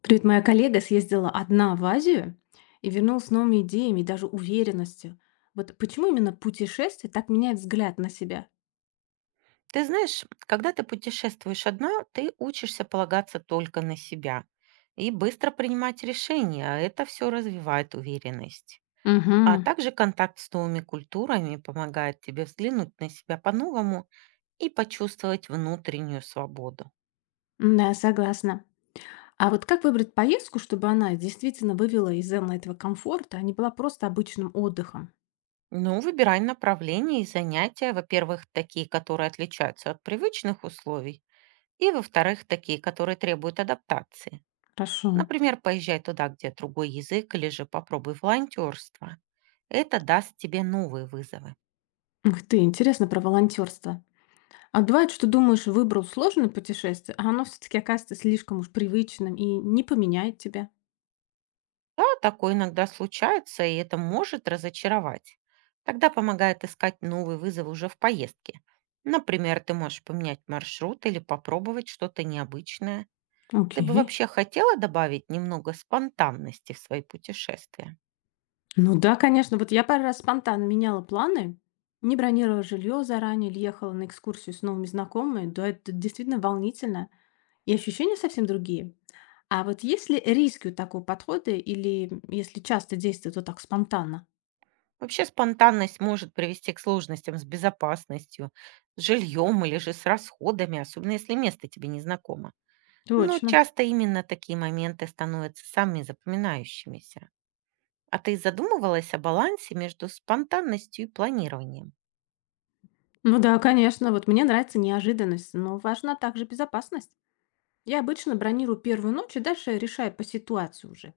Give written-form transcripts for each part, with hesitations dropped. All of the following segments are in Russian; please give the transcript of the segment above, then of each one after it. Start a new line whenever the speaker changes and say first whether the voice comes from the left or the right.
left: Привет, моя коллега съездила одна в Азию и вернулась с новыми идеями и даже уверенностью. Вот почему именно путешествие так меняет взгляд на себя?
right: Ты знаешь, когда ты путешествуешь одна, ты учишься полагаться только на себя и быстро принимать решения, а это все развивает уверенность. А
left: Угу.
right: также контакт с новыми культурами помогает тебе взглянуть на себя по-новому и почувствовать внутреннюю свободу.
left: Да, согласна. А вот как выбрать поездку, чтобы она действительно вывела из зоны этого комфорта, а не была просто обычным отдыхом?
right: Ну, выбирай направление и занятия, во-первых, такие, которые отличаются от привычных условий, и, во-вторых, такие, которые требуют адаптации.
left: Хорошо.
right: Например, поезжай туда, где другой язык, или же попробуй волонтерство. Это даст тебе новые вызовы.
left: Ух ты, интересно про волонтерство. А бывает, что думаешь, выбрал сложное путешествие, а оно все-таки оказывается слишком уж привычным и не поменяет тебя.
right: Да, такое иногда случается, и это может разочаровать. Тогда помогает искать новые вызовы уже в поездке. Например, ты можешь поменять маршрут или попробовать что-то необычное. Ты бы
left: Окей.
right: вообще хотела добавить немного спонтанности в свои путешествия?
left: Ну да, конечно. Вот я пару раз спонтанно меняла планы, не бронировала жилье заранее, или ехала на экскурсию с новыми знакомыми. Да, это действительно волнительно. И ощущения совсем другие. А вот есть ли риски у такого подхода, или если часто действовать вот так спонтанно?
right: Вообще спонтанность может привести к сложностям с безопасностью, с жильем или же с расходами, особенно если место тебе не знакомо. Но
left: Точно.
right: часто именно такие моменты становятся самыми запоминающимися. А ты задумывалась о балансе между спонтанностью и планированием?
left: Ну да, конечно. Вот мне нравится неожиданность, но важна также безопасность. Я обычно бронирую первую ночь и дальше решаю по ситуации уже.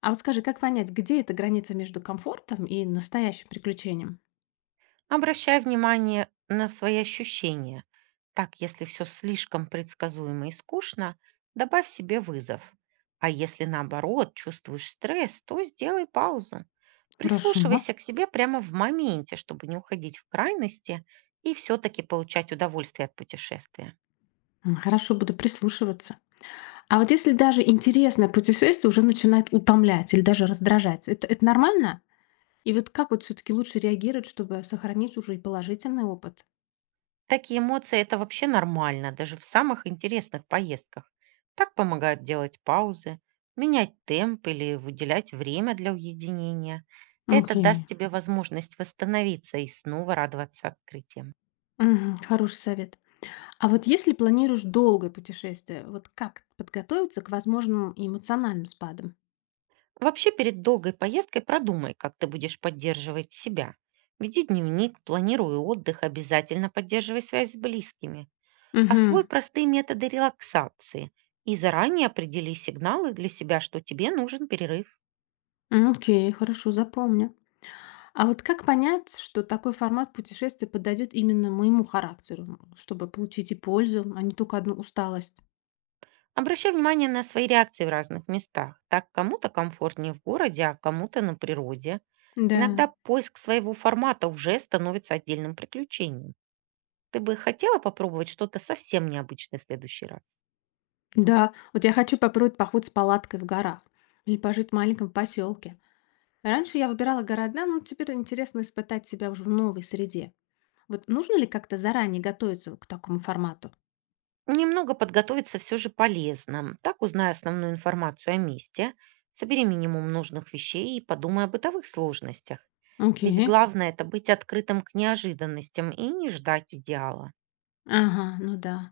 left: А вот скажи, как понять, где эта граница между комфортом и настоящим приключением?
right: Обращай внимание на свои ощущения. Так, если все слишком предсказуемо и скучно, добавь себе вызов. А если наоборот чувствуешь стресс, то сделай паузу.
left: Хорошо.
right: Прислушивайся к себе прямо в моменте, чтобы не уходить в крайности и все-таки получать удовольствие от путешествия.
left: М, хорошо, буду прислушиваться. А вот если даже интересное путешествие уже начинает утомлять или даже раздражать, это нормально? И вот как вот все-таки лучше реагировать, чтобы сохранить уже и положительный опыт?
right: Такие эмоции– это вообще нормально, даже в самых интересных поездках. Так помогают делать паузы, менять темп или выделять время для уединения. Это даст
left: Окей.
right: тебе возможность восстановиться и снова радоваться открытиям.
left: Мгм, хороший совет. А вот если планируешь долгое путешествие, вот как подготовиться к возможным эмоциональным спадам?
right: Вообще перед долгой поездкой продумай, как ты будешь поддерживать себя. Веди дневник, планируй отдых, обязательно поддерживай связь с близкими.
left: Угу.
right: Освой простые методы релаксации и заранее определи сигналы для себя, что тебе нужен перерыв.
left: Окей, хорошо, запомню. А вот как понять, что такой формат путешествия подойдет именно моему характеру, чтобы получить и пользу, а не только одну усталость?
right: Обращай внимание на свои реакции в разных местах. Так кому-то комфортнее в городе, а кому-то на природе.
left: Да,
right: Иногда поиск своего формата уже становится отдельным приключением. Ты бы хотела попробовать что-то совсем необычное в следующий раз?
left: да. Вот я хочу попробовать поход с палаткой в горах или пожить в маленьком поселке. Раньше я выбирала города, но теперь интересно испытать себя уже в новой среде. Вот нужно ли как-то заранее готовиться вот к такому формату?
right: Немного подготовиться все же полезно. Так узнай основную информацию о месте, собери минимум нужных вещей и подумай о бытовых сложностях. Ведь
left: Окей.
right: главное– это быть открытым к неожиданностям и не ждать идеала.
left: Ага, ну да.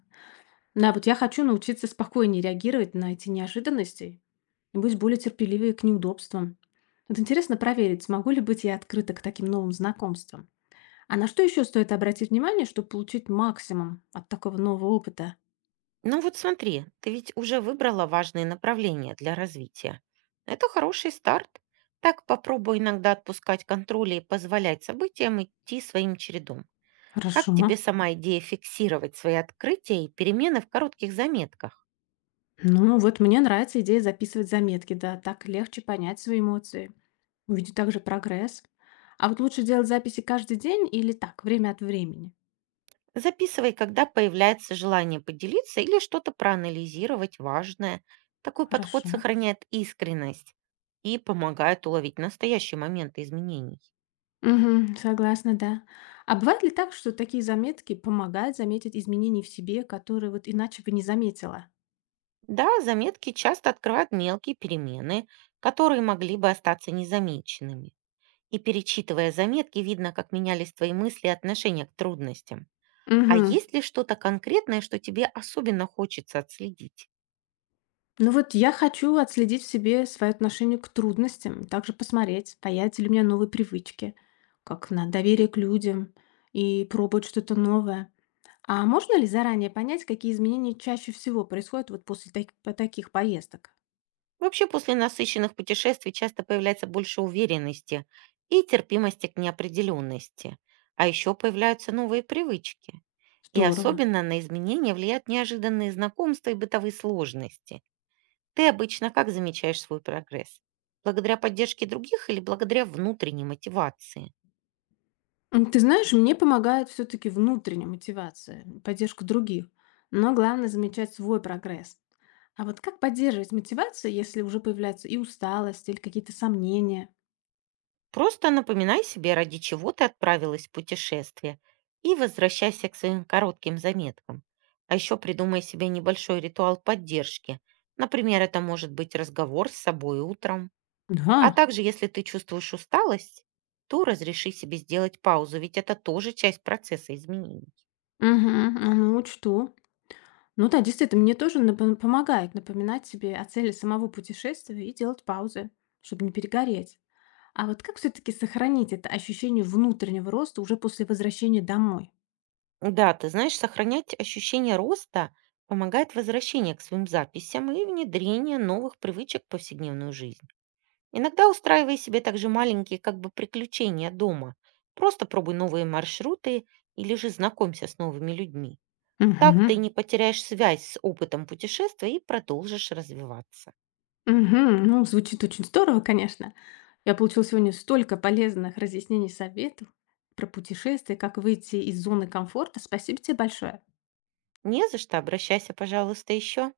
left: Да, вот я хочу научиться спокойнее реагировать на эти неожиданности и быть более терпеливее к неудобствам. Вот интересно проверить, смогу ли быть я открыта к таким новым знакомствам. А на что еще стоит обратить внимание, чтобы получить максимум от такого нового опыта?
right: Ну вот смотри, ты ведь уже выбрала важные направления для развития. Это хороший старт. Так попробуй иногда отпускать контроль и позволять событиям идти своим чередом. Как
left: Хорошо.
right: тебе сама идея фиксировать свои открытия и перемены в коротких заметках?
left: Ну, вот мне нравится идея записывать заметки, да, так легче понять свои эмоции, увидеть также прогресс. А вот лучше делать записи каждый день или так, время от времени?
right: Записывай, когда появляется желание поделиться или что-то проанализировать важное. Такой подход
left: Хорошо.
right: сохраняет искренность и помогает уловить настоящие моменты изменений.
left: Угу, согласна, да. А бывает ли так, что такие заметки помогают заметить изменения в себе, которые вот иначе бы не заметила?
right: Да, заметки часто открывают мелкие перемены, которые могли бы остаться незамеченными. И перечитывая заметки, видно, как менялись твои мысли и отношения к трудностям. А
left: Угу.
right: есть ли что-то конкретное, что тебе особенно хочется отследить?
left: Ну вот я хочу отследить в себе свое отношение к трудностям, также посмотреть, появятся ли у меня новые привычки, как на доверие к людям и пробовать что-то новое. А можно ли заранее понять, какие изменения чаще всего происходят вот после по таких поездок?
right: Вообще, после насыщенных путешествий часто появляется больше уверенности и терпимости к неопределенности. А еще появляются новые привычки. И
left: Здорово.
right: особенно на изменения влияют неожиданные знакомства и бытовые сложности. Ты обычно как замечаешь свой прогресс? Благодаря поддержке других или благодаря внутренней мотивации?
left: М, ты знаешь, мне помогает все-таки внутренняя мотивация, поддержка других. Но главное замечать свой прогресс. А вот как поддерживать мотивацию, если уже появляется и усталость, или какие-то сомнения?
right: Просто напоминай себе, ради чего ты отправилась в путешествие, и возвращайся к своим коротким заметкам. А еще придумай себе небольшой ритуал поддержки. Например, это может быть разговор с собой утром. А
left: Да,
right: также, если ты чувствуешь усталость, то разреши себе сделать паузу, ведь это тоже часть процесса изменений.
left: угу, ну учту. Ну да, действительно, мне тоже помогает напоминать себе о цели самого путешествия и делать паузы, чтобы не перегореть. А вот как все-таки сохранить это ощущение внутреннего роста уже после возвращения домой?
right: Да, ты знаешь, сохранять ощущение роста помогает возвращение к своим записям и внедрение новых привычек в повседневную жизнь. Иногда устраивай себе также маленькие как бы приключения дома. Просто пробуй новые маршруты или же знакомься с новыми людьми. Так ты
left: Угу,
right: не потеряешь связь с опытом путешествия и продолжишь развиваться.
left: угу. Ну, звучит очень здорово, конечно. Я получила сегодня столько полезных разъяснений и советов про путешествия, как выйти из зоны комфорта. Спасибо тебе большое.
right: Не за что, обращайся, пожалуйста, еще.